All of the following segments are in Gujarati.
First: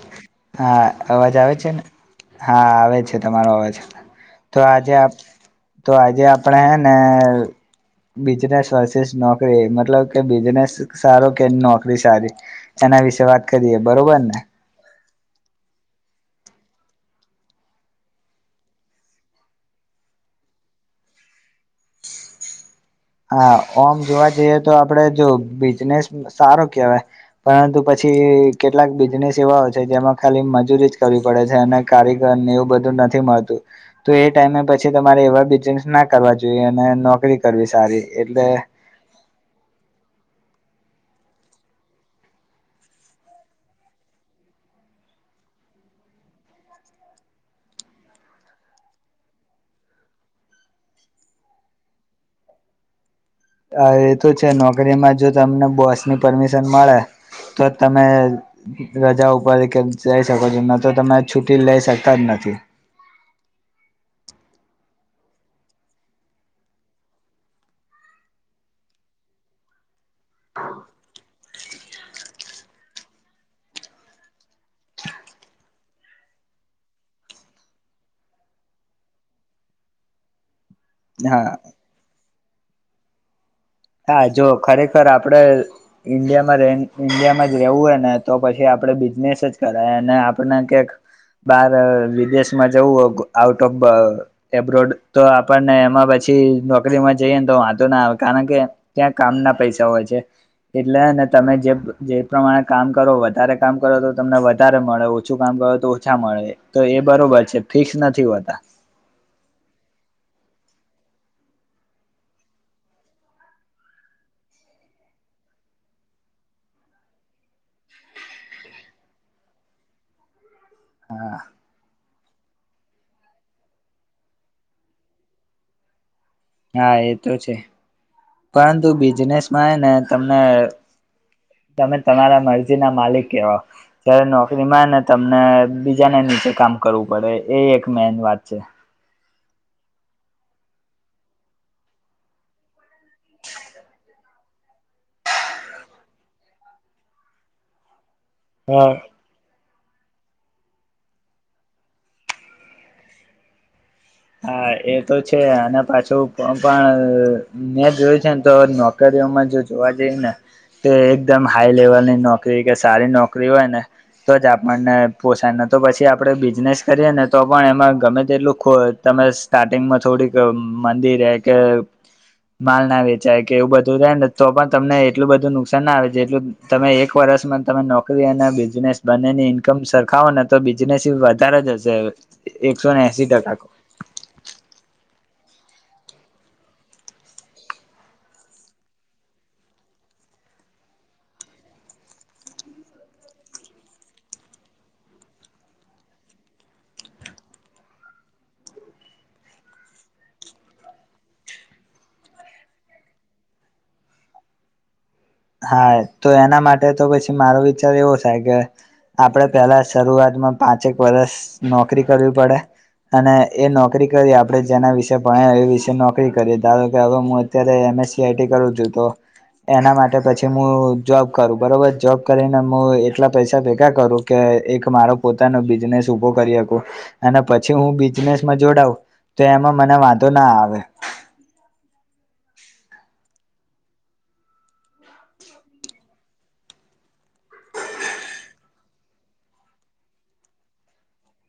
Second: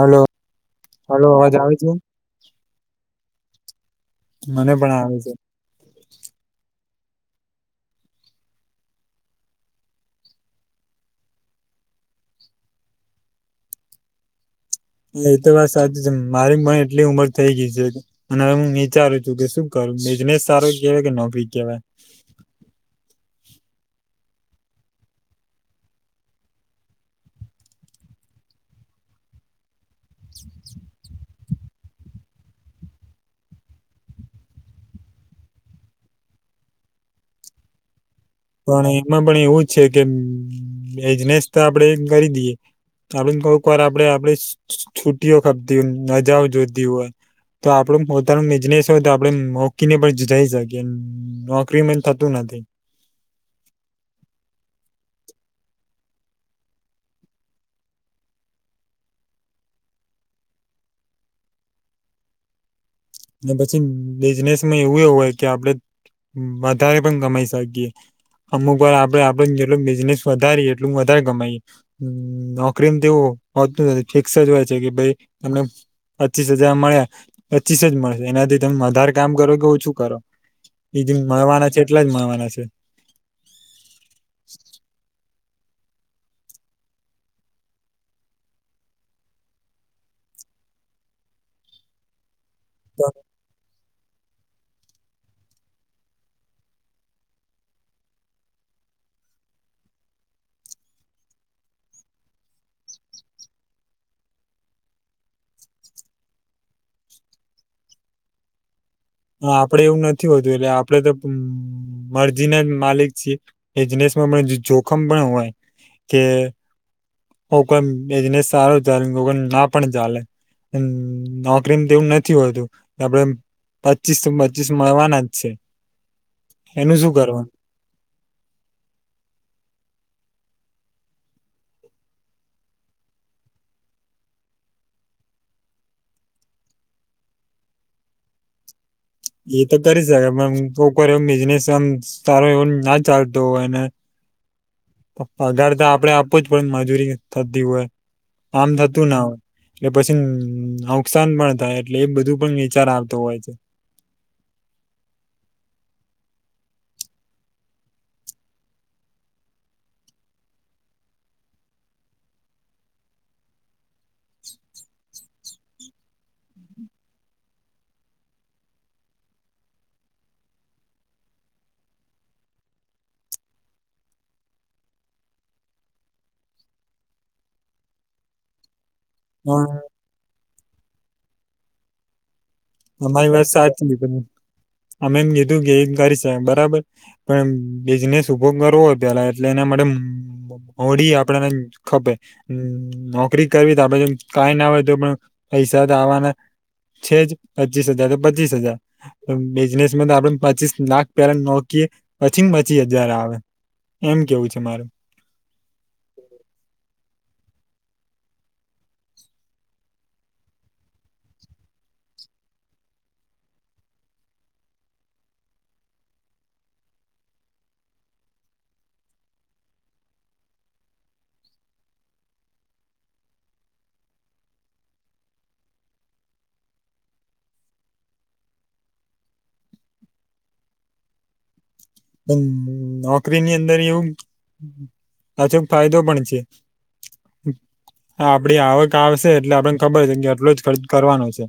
હલો હા અવાજ આવે છે ને હા આવે છે તમારો અવાજ તો મને આજે પણ આપ આવે છે. તો આજે આપણેે હે ને બિજનેસ વર્ષસ નોકરી મતલબ કે બિઝનેસ સારો કે નોકરી સારી એના વિશે વાત કરીએ બરોબર ને. એ તો વાત સાચી છે મારી પણને એટલી ઉમર થઈ ગઈ છે અને હવે હું વિચારું છું કે શું કર બિજનેસ સારો કેવાય કે નોકરી કેવાય. હા ઓમ જોવા જઈએ તો આપડે જો બિઝનેસ સારો કેહેવાય પરંતુ પછી કેટલાક બિઝનેસ એવા છે જેમાં ખાલી મજૂરી જ કરવી પડે છે અને કારીગર ને એવું બધું નથી. તો એ ટાઈમે પછી તમારે એવા બિઝનેસ ના કરવા જોઈએ અને નોકરી કરવી સારી એટલે પણ એમાં પણ એવું છે કે બજનેસ તો આપણેે કરી દઈએ. આપડ કહક વાર આપડે આપણે છુ્ટઓ ખાપતી હોય મજાઓ જોતી હોય. તો આપડું પોતાનું બિઝનેસ હોય તો આપડે મોકીને પણ જઈ શકીએ નોકરીમાં થતું નથી. [inaudible] હ એ તો છે નોકરીમાં જો તમને બોસની પરમિશન મળે તો તમે રજા ઉપર કે જઈ શકો છો ન તો તમે છુટી લઇ શકતા જ નથી. પજે [unintelligible] પછી બિઝનેસમાં એવું એ હોય કે આપડે વધારે પણ ગમાઈ શકીએ. અમુક વાર આપડે આપડે જેટલ બિઝનેસ વધારી એટલું વધારે ગમાઈ નોકરીને તેવું હોતું નથી ફિક્સ જ હોય છે કે ભાઈ તમને પચીસ હજાર મળ્યા પચીસ જ મળ એનાથી તમે વધારે કામ કરો કે ઓછું કરો એ જે હા મળવાના છે એટલા જ મળવાના છે. હા જો ખરેખર આપડે ઈન્ડિયામાં ઈન્ડિયામાં જ રવું હોય ને તો પછી આપ બિઝનેસ જ કર અને આપ કક બાર વિદેશ માં જવું આઉટ ઓફ એબ્રોડ તો આપણને એમાં પછી નોકરીમાં જઈએ ને તો વાંધો ના આવે કારણ કે ત્યાં કામ ના પૈસા હોય છે. એટલે ને તમે જે પ્રમાણે કામ કરો વધારે કામ કરો તો તમને વધારે મળે ઓછું કામ કર તો ઓછા મળે તો એ બરોબર છે ફિક્સ નથી હોતા આપડે એવું નથી હોતું એટલે આપડે તો મરજી ના જ માલિક છીએ બિજનેસ જોખમ પણ હોય કે હ કોઈ એજને સારો ચાલે ના પણ ચાલે-' હુમ હા નોકરી તેવું નથી હોતું આપણે પચીસ તો પચીસ મળવાના જ છે. હા એનું એ શું તો કરવાનું છે પરંતુ બિઝનેસમાં ને તમને તમે તમારા મરજી ના માલિક કેવાવ જારે નોકરીમાં ને તમને બીજાને નીચે કામ કરવું પડે એ એક મેન વાત છે. એ તો કરી શકે પણમ કોર એવ બિઝનેસ એમ સારો એવું ના ચાલતો હો એને પગાર તો આપડે આપો જ પડ મજૂરી થતી હોય આમ હા. થતું ના હોય એટલે પછી નુકસાન પણ થાય એટલે એ બધું પણ વિચાર આવતો હોય છે. હા એ તો છે અને પાછું પણ મે જોય છે ને તો નોક એમા જો જોવા જઈ ને તે એકદમ હાઈ લેવલની નોકરી કે સારી નોકરી હોય ને તો જ આપણને પોસાયને તો પછી આપણે બિઝનેસ કરીએ ને તો પણ એમાં ગમે તેટલું ખો તમે સ્ટાર્ટિંગમાં થોડીક મમાંંદી રે કે માલ ના વેચાય કે એવું બધું થાયને તો પણ તમને એટલું બધું નુકસાન ના આવે જેટલું તમે એક વર્ષ યસ મેમ તમે નોકરી અને બિઝનેસ બંનેની હા ઈન્કમ સરખાવો ને તો બિઝનેસ વધારે જ હશે એકસો ને એસી તમારી વાત ટકા સાચી પણ અમે એમ કીધું કે એ કરી શ બરાબર પણ બિઝનેસ ઉભો કરવો હોય પેલા એટલે એના માટે હોડી આપડને ખપે નોકરી કરવી તો આપડે કઈ ના હોય તો પણ પૈસા આવાના છે જ પચીસ હજાર તો પચીસ હજાર બિઝનેસ તો આપડે પચીસ લાખ પેલા નોકીએ પછી પચી હજાર આવે એમ કેવું છે મારું. હા તો એના માટે તો પછી મારો વિચાર એવો થાય કે. આપડે પેલા શરૂઆતમાં પાંચેક વરષ નોકરી કરવી પડે અને એ નોકરી કરી આપડે જેના વિશેે ભણય એ વિશે નોકરી કરીએ ધારો કે હવેું અત્યારે સીઆઈટી કરું છું તો એના માટે ને પછી મુ જોબ કરું બરોબર જોબ કરીનેું મુ એટલા પૈસા ભેગા કરું કે એક મારા પોતાનો બિઝનેસ ઉભો કરી હકુ અને પછી હું બિનેસમાં જોડાવ તો એમાં મને વાંધો ના આવે. નોકરીની અંદર એવું પાછો ફાયદો પણ છે. આપડી આવક આવશે એટલે આપને ખબર છે કે આટલો જ ખર્ચ કરવાનો છે.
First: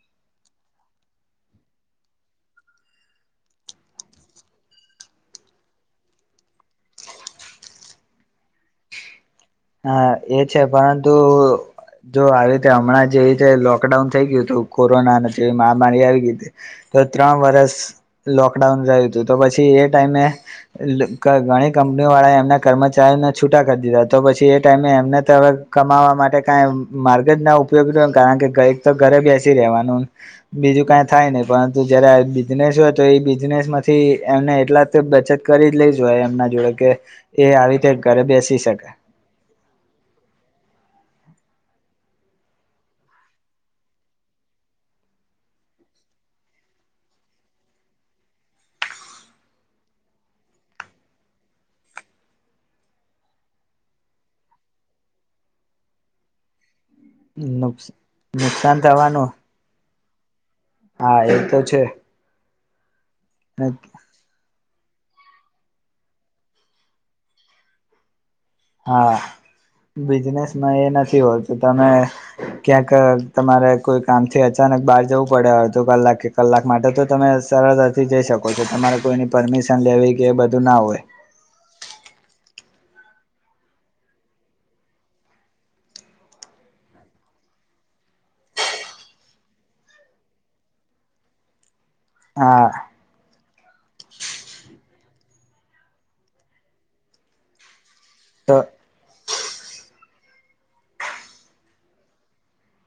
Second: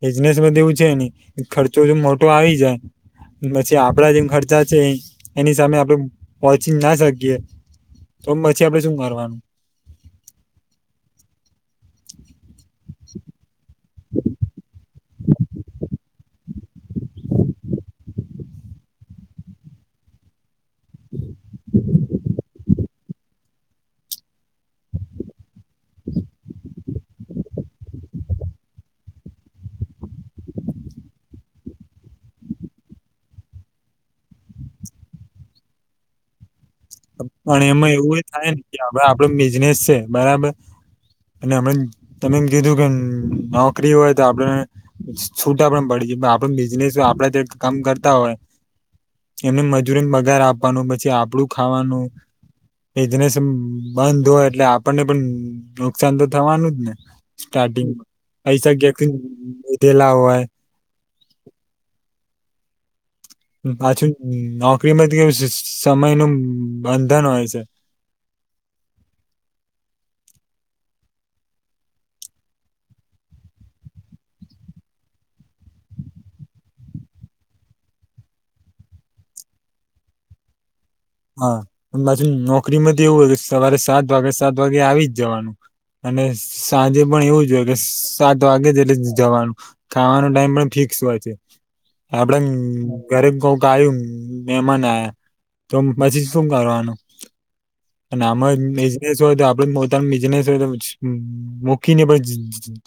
બિઝનેસમાં એવું છે ને ખર્ચો મોટો આવી જાય પછી આપડા જેમ ખર્ચ છે એની સામે આપડે પહોંચી ના શકીએ તો પછી આપડે શું કરવાનું. હા એ છે પરંતુ જો આવી રીતે હમણાં જેવી રીતે લોકડાઉન થઈ ગયું હતું કોરોના અને જેવી મહામારી આવી ગ તો ત્રણ વરસ લોકડાઉન રહયું હતું તો પછી એ ટાઈમે ઘણી કંપનીઓ વાળાએ એમના કર્મચારીઓને છૂટા કરી દીધા તો પછી એ ટાઈમે એમને તો હવે કમાવા માટે કઈ માર્ગ જ ના ઉપયોગી રયો કારણ કે કંઈક તો બેસી રવાનું બીજું કઈ થાય નહી પરંતુ જયારે બિઝનેસ હોય તો એ બિઝનેસ માંથી એમને એટલા તો બચત કરી જ લઈ જ હોય એમના જોડે કે એ પણ આવી રીતે એમાં એવું ઘરે એ થાય બેસી ને શકે. [unintelligible] બિઝનેસ છે, બરાબર [unintelligible] તમે એમ કીધું કે નોકરી હોય તો આપડે છૂટા પણ પડી જે આપડ બિઝનેસ હોય આપડા ત્યાં કામ કરતા હોય એમને મજૂરીને પગાર આપવાનું પછી આપડું ખાવાનું બિઝનેસ બંધ હોય એટલે આપણને પણ નુકસાન તો થવાનું જ ને સ્ટાર્ટિંગ પૈસા નુકસાન ક્યાંથી થવાનું લીધેલા હોય. હા એ તો છે. પાછું નો, [inaudible] સમય નુ બંધન હોય છે. હા. બિઝનેસમાં એ નથી હોત તમે ક્યાંક તમારે કોઈ કામથી અચાન અને બહાર જવું પડે અડધો કલાક કે કલાક માટે તો તમે સરળતાથી જઈ શકો છો તમારે કોઈની પરમિશ [unintelligible] લેવી કે એ બધું ના હોય હા પણ પાછુ નોકરીમાં એવું હો સવારે સાત વાગે સાત વાગે આવી જ જવાનું. અને સાંજે પણ એવું જોય કે સાત વાગે જ એટલે જવાનું ખાવાનો ટાઈમ પણ ફિ [unintelligible] છે, આપડે હા ઘરે કોક આયું મેમાન આયા તો પછી શું કરવાનું અને તો આમાં બિજનેસ હોય તો આપડ બિઝનેસ હોય મૂકીને પણ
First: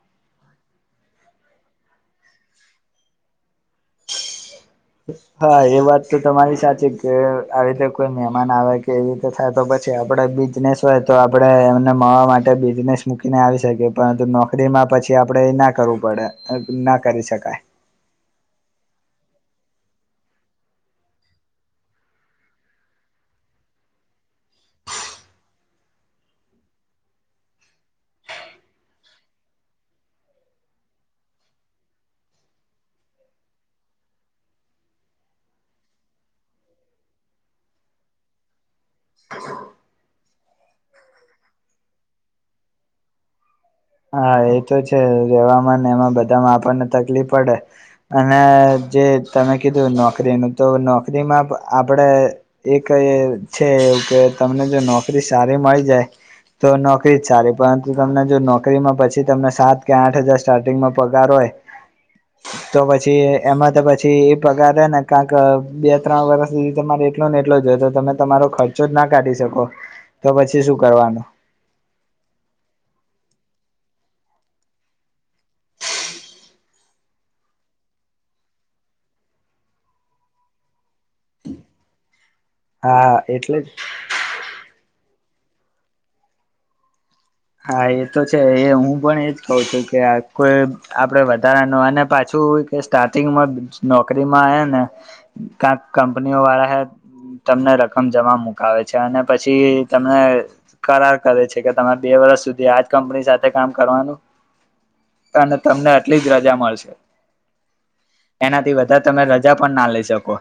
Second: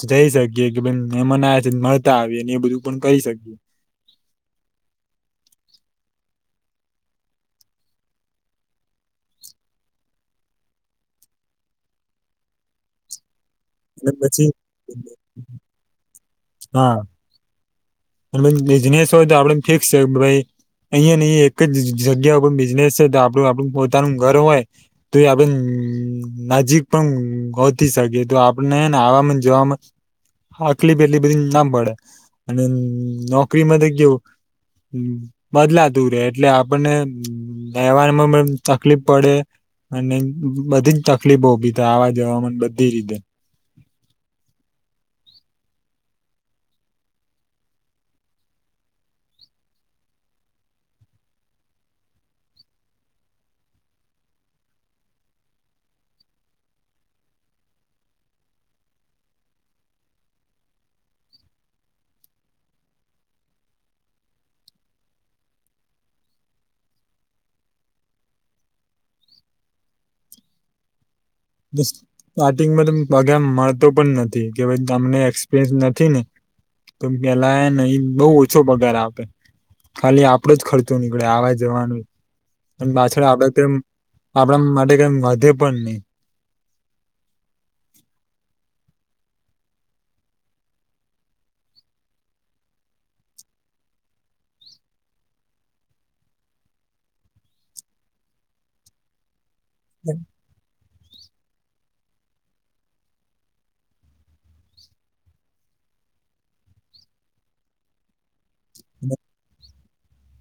જઈ શકીએ કે ભાઈ મેમાન આયા છે તો આવી એ બધું પણ કરી શકીએ. હા એ વાત તો તમારી [unintelligible] કે આવી રીતે કોઈ મહેમાન આવે કે એવી રીતે થાય તો પછી આપડે બિજનેસ હોય તો આપડે એમને મળવા માટે બિઝનેસ. કે અને પરંતુ પછી નોકરીમાં પછી આપડે ના કરવું પડે હા ના કરી શકાય [unintelligible] બિઝનેસ હોય તો આપડે [inaudible] અહિયાં [unintelligible] એક જ જગ્યા ઉપર બિઝનેસ છે, તો આપડું આપડું પોતાનું ઘર હોય તો એ આપડે હમ નજીક પણ ગોતી શકે તો આપણે ને [unintelligible] જવામાં આટલી [unintelligible] એટલી બધી ના પડે અને નોકરીમાંથી કેવું બદલાતું રે એટલે આપણને રહેવામાં પણ તકલીફ પડે અને બધી જ તકલીફો ઉભી થાય આવા જવામાં બધી રીતે હા એતો છે, રેવામાં ને એમાં બધામાં આપણને તકલીફ પડે અને જે તમે કીધું નોકરીનું તો નોકરીમાં આપડે [unintelligible] છે. કે તમને જો નોકરી સારી મળી જાય તો નોકરી સારી પરંતુ તમને જો નો કરીમાં પછી તમને સાત કે આઠ હજાર સ્ટાર્ટિંગમાં પગાર હોય તો પછી એમાં તો પછી એ પગાર ને કા ક બે ત્રણ વર્ષ સુધી તમારી એટલો ને એટલો જો તો તમે તમારો ખર્ચો જ ના કાઢી શકો તો પછી શું કરવાનો સ્ટાર્ટિંગમાં તો પગાર મળતો પણ નથી કે ભાઈ તમને એક્સપિરિયન્સ નથી ને તો પેલા નઈ બોવ ઓછો પગાર આપે ખાલી આપડો જ ખર્ચો નીકળે આવા જવાનો હા પાછળ આપડે એટલે જ તેમ આપડા માટે કઈ વધે પણ નહી હા એ તો છે એ હું પણ એજ કહું છું કે આ કોઈ આપડે વધારા ન અને પાછું કે સ્ટાર્ટિંગમાં નોકરીમાં આયેં ને કાંક કંપનીઓ વાળા હૈ, તમને રકમ જમા મુકાવે છે, અને પછી તમને કરાર કરે છે. કે તમારે બે વર્ષ સુધી આજ કંપની સાથે કામ કરવાનું તને તમને આટલી જ રજા મળશે. એના થી વધારે તમે રજા પણ ના લેેઈ શકો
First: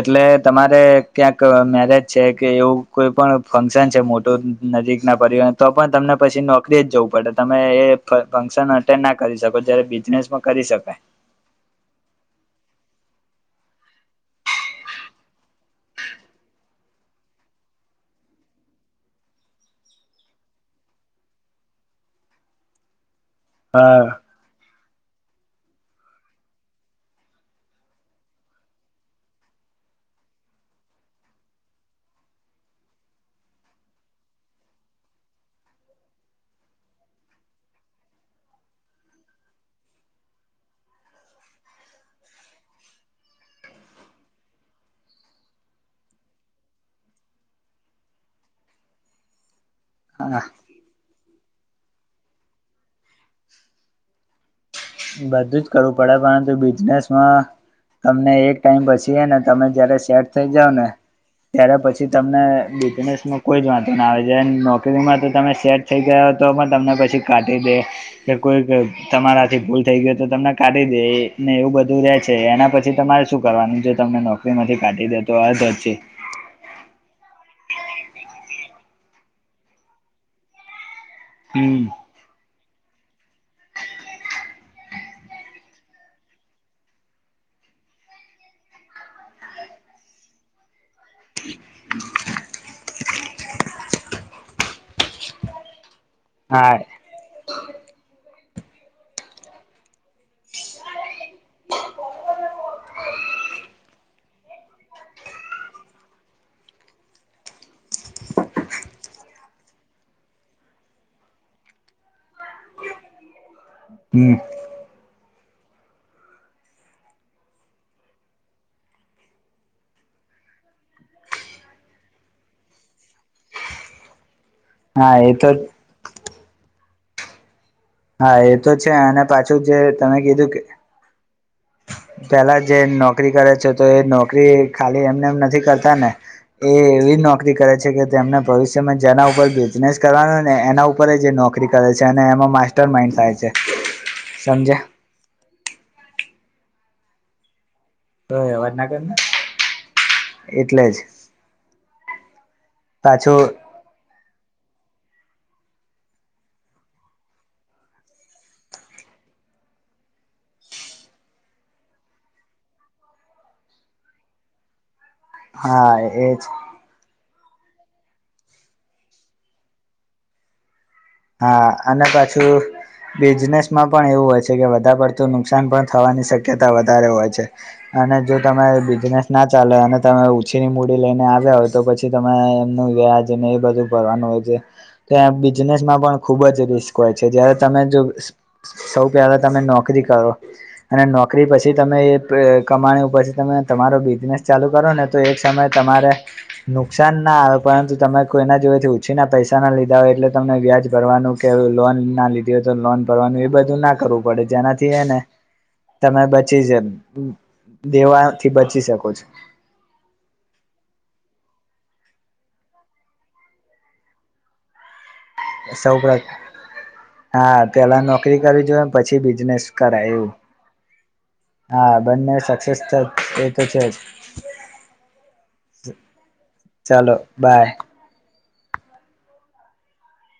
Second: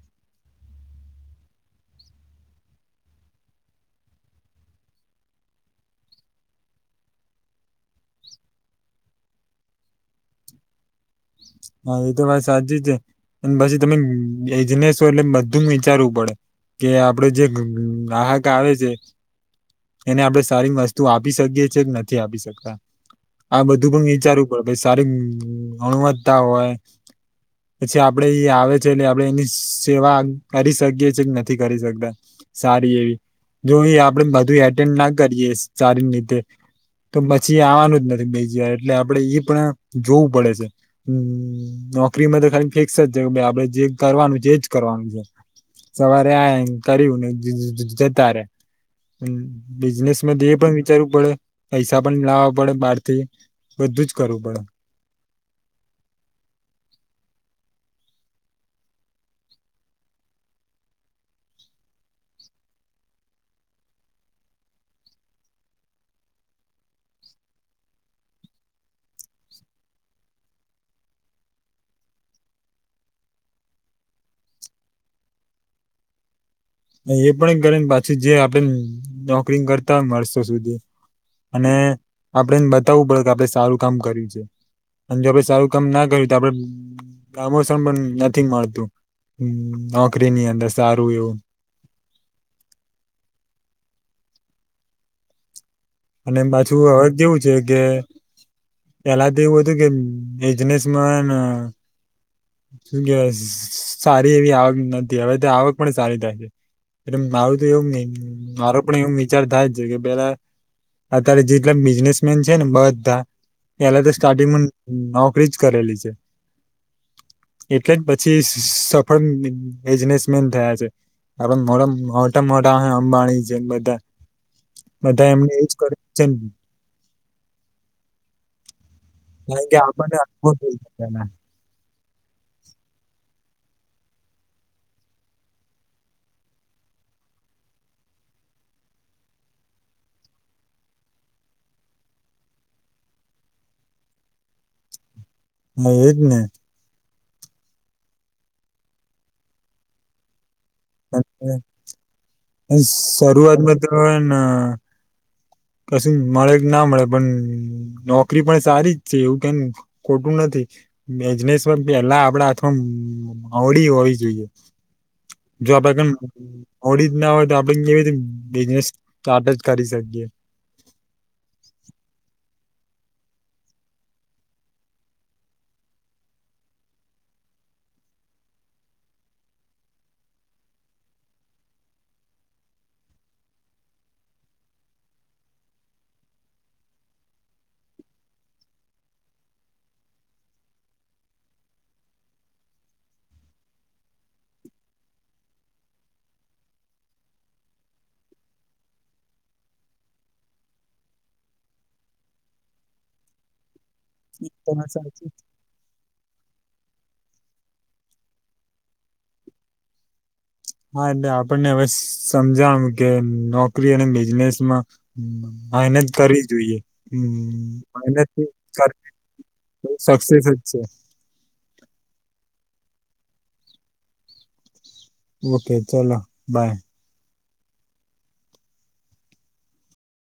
એટલે તમારે ક્યાંક મેરેજ છે કે એવું કોઈ પણ ફંક્સન છે મો મોટું નજીક ના પરિવાર તો પણ તમને પછી નોકરી જ જવું પડે તમે એ ફંક્શન અટેન્ડ ના કરી શકો જ્યારે બિઝનેસમાં કરી શ [unintelligible] હા એ તો વાત સાચી છે અને પછી તમે બીજનેસ એટલે બધું વિચારવું પડે કે આપડે જે ગ ગ ગાહક આવે છે. એને આપણે સારી વસ્તુ આપી શકીએ છે કે નથી આપી શકતા આ બધું પણ હા વિચારવું પડે સારી ગણવત્તા હોય. પછી આપડે એ આવે છે એટલે આપણે એની સેવા કરી શકીએ કે નથી કરી શકતા. સારી એવી જો આપડે બધું એટેન્ડ ના કરીએ સારી રીતેે તો પછી આવવાનું જ નથી બીજી વાર એટલે આપડે ઈ પણ જોવું પડે છે હમ નોકરીમાં તો ખાલી ફિક્સ જ છે આપડે જે કરવાનું છે જ કરવાનું છે. સવારે આ કર્યું ને જતા રે બિઝનેસ હા પણ વિચારવું પડે પૈસા પણ લાવવા પડે બાર તી બધું જ કરવું પડે બધું જ કરવું પડે પરંતુ બિઝનેસમાં તમને એક ટાઈમ પસી ને તમે જયારે સેટ થઇ જાઓ ને ત્યારે પછી તમને બિઝનેસમાં કોઈ જ વાંધો ના આવે છે જ્યારે નોકરીમાં તો તમે સેટ થઈ ગયા પણ તમને પછી કાઢી દે કે કોઈ તમારાથી ભૂલ થઈ ગયો તો તમને કાઢી દેને એવું બધું રે છે એના પછી તમારે શું કરવાનું તમને નોકરીમાંથી કા આ દી તો આ જે [unintelligible] [unintelligible] એ પણ કરી પાછી જે આપણે નોકરી કરતા વરસો સુધી અને હમ આપણેને બતાવવું પડે કે આપડે સારું કામ કર્યું છે. અને જો આપડે સારું કામ ના કર્યું તો આપડે પ્રમોસન પણ નથી મળતું હમ નોકરી ની અંદર સારું એવું [unintelligible] અને હા પાછું હવે કેવું છે કે પેલા તો એવું હતું કે બઇઝનેસનમાં અન શું કેવાય સારી એવી આવક નથી હવે આવક પણ સારી થાય છે. એટ મારું તો એવું મારો પણ એવ વિચાર થાય છે કે પેલા અત્યારે જેટલા બિઝનેસ મેન છે ને બધા પેલા તો હમ સ્ટાર્ટિંગ નો કરી જ કરેલી છે એટલે જ પછી સફળ બિઝનેસમેન થયા છે. આપડે મોડમ [unintelligible] મોટા મોટા અંબાણી જેમ બધા હા બધા એ તો એમને [unintelligible] હા એ તો છે, અને પાછું કારણ કે જે આપણને તમે કીધું અનુભવ કે પેલા જે નોકરી કરે છે, તો એ નોકરી, ખાલી એમનેમ નથી કરતા ને, એ એવી નોકરી કરે છે, કે તેમને ભવિષ્યમાં જેના ઉપર બિઝનેસ કરવાનો ને એના ઉપર જ એ નોકરી કરે [unintelligible] એમાં માસ્ટર માઇન્ડ થાય છે, સમજ્યા! [unintelligible] [unintelligible] એટલે જ. પાછું [unintelligible] કશું મળે [unintelligible] ના મળે પણ, નોકરી પણ સારી જ છે, એવું [unintelligible] ખોટું નથી. [unintelligible] પેલા આપડા હાથ [unintelligible] [unintelligible] હોવી જોઈએ. જો આપડે, હા એજ [unintelligible] હોય! [unintelligible] બિઝનેસ, સ્ટાર્ટ જ કરી શકીએ. હા અને પાછું બિજનેસમાં પણ એવું હોય છે, કે વધારે પડતું નુકસાન પણ થવાની શક્યતા વધારે હોય છે. અને જો તમે બિઝનેસ ના ચાલે અને તમે ઉછીની મૂડી લઈને આવ્યા હોય તો પછી તમે વ્યાજને એ બધું ભરવાનું હોય છે. [unintelligible] માં પણ ખૂબ જ રિસ્ક હોય છે, જયારે તમે જો સૌ પહેલા તમે નોકરી કરો અને નોકરી પછી તમે એ, [unintelligible] કમાણી પછી તમે તમારો બિઝનેસ ચાલુ કરો ને તો એક સમય [inaudible] નુકસાન ના આવે પરંતુ તમે કોઈના જોડેથી ઉછીના પૈસા ના લીધા હોય એટલે તમને વ્યાજ ભરવાનું કે અ, લોન ના લીધી હોય તો લોન ભરવાનું એ બધું ના કરવું પડે જેનાથી એ ને તમે [unintelligible] [unintelligible] ઉઉ દેવાથી બચી શકો છો. હા એટલે આપણને હવે સસસમજાણુ કે નોકરી અને બિઝનેસમાં સૌ મહેનત કરવી જોઈએ હા પેલા નોકરી હનનન કરવી જોઈએ પછી બિઝનેસ [unintelligible] કરાય એવું સકસેસ અચ્ હા બંને સક્સેસ થત્, એ તો છે જ. ઓકે ચલો, બાય. ચાલો બાય.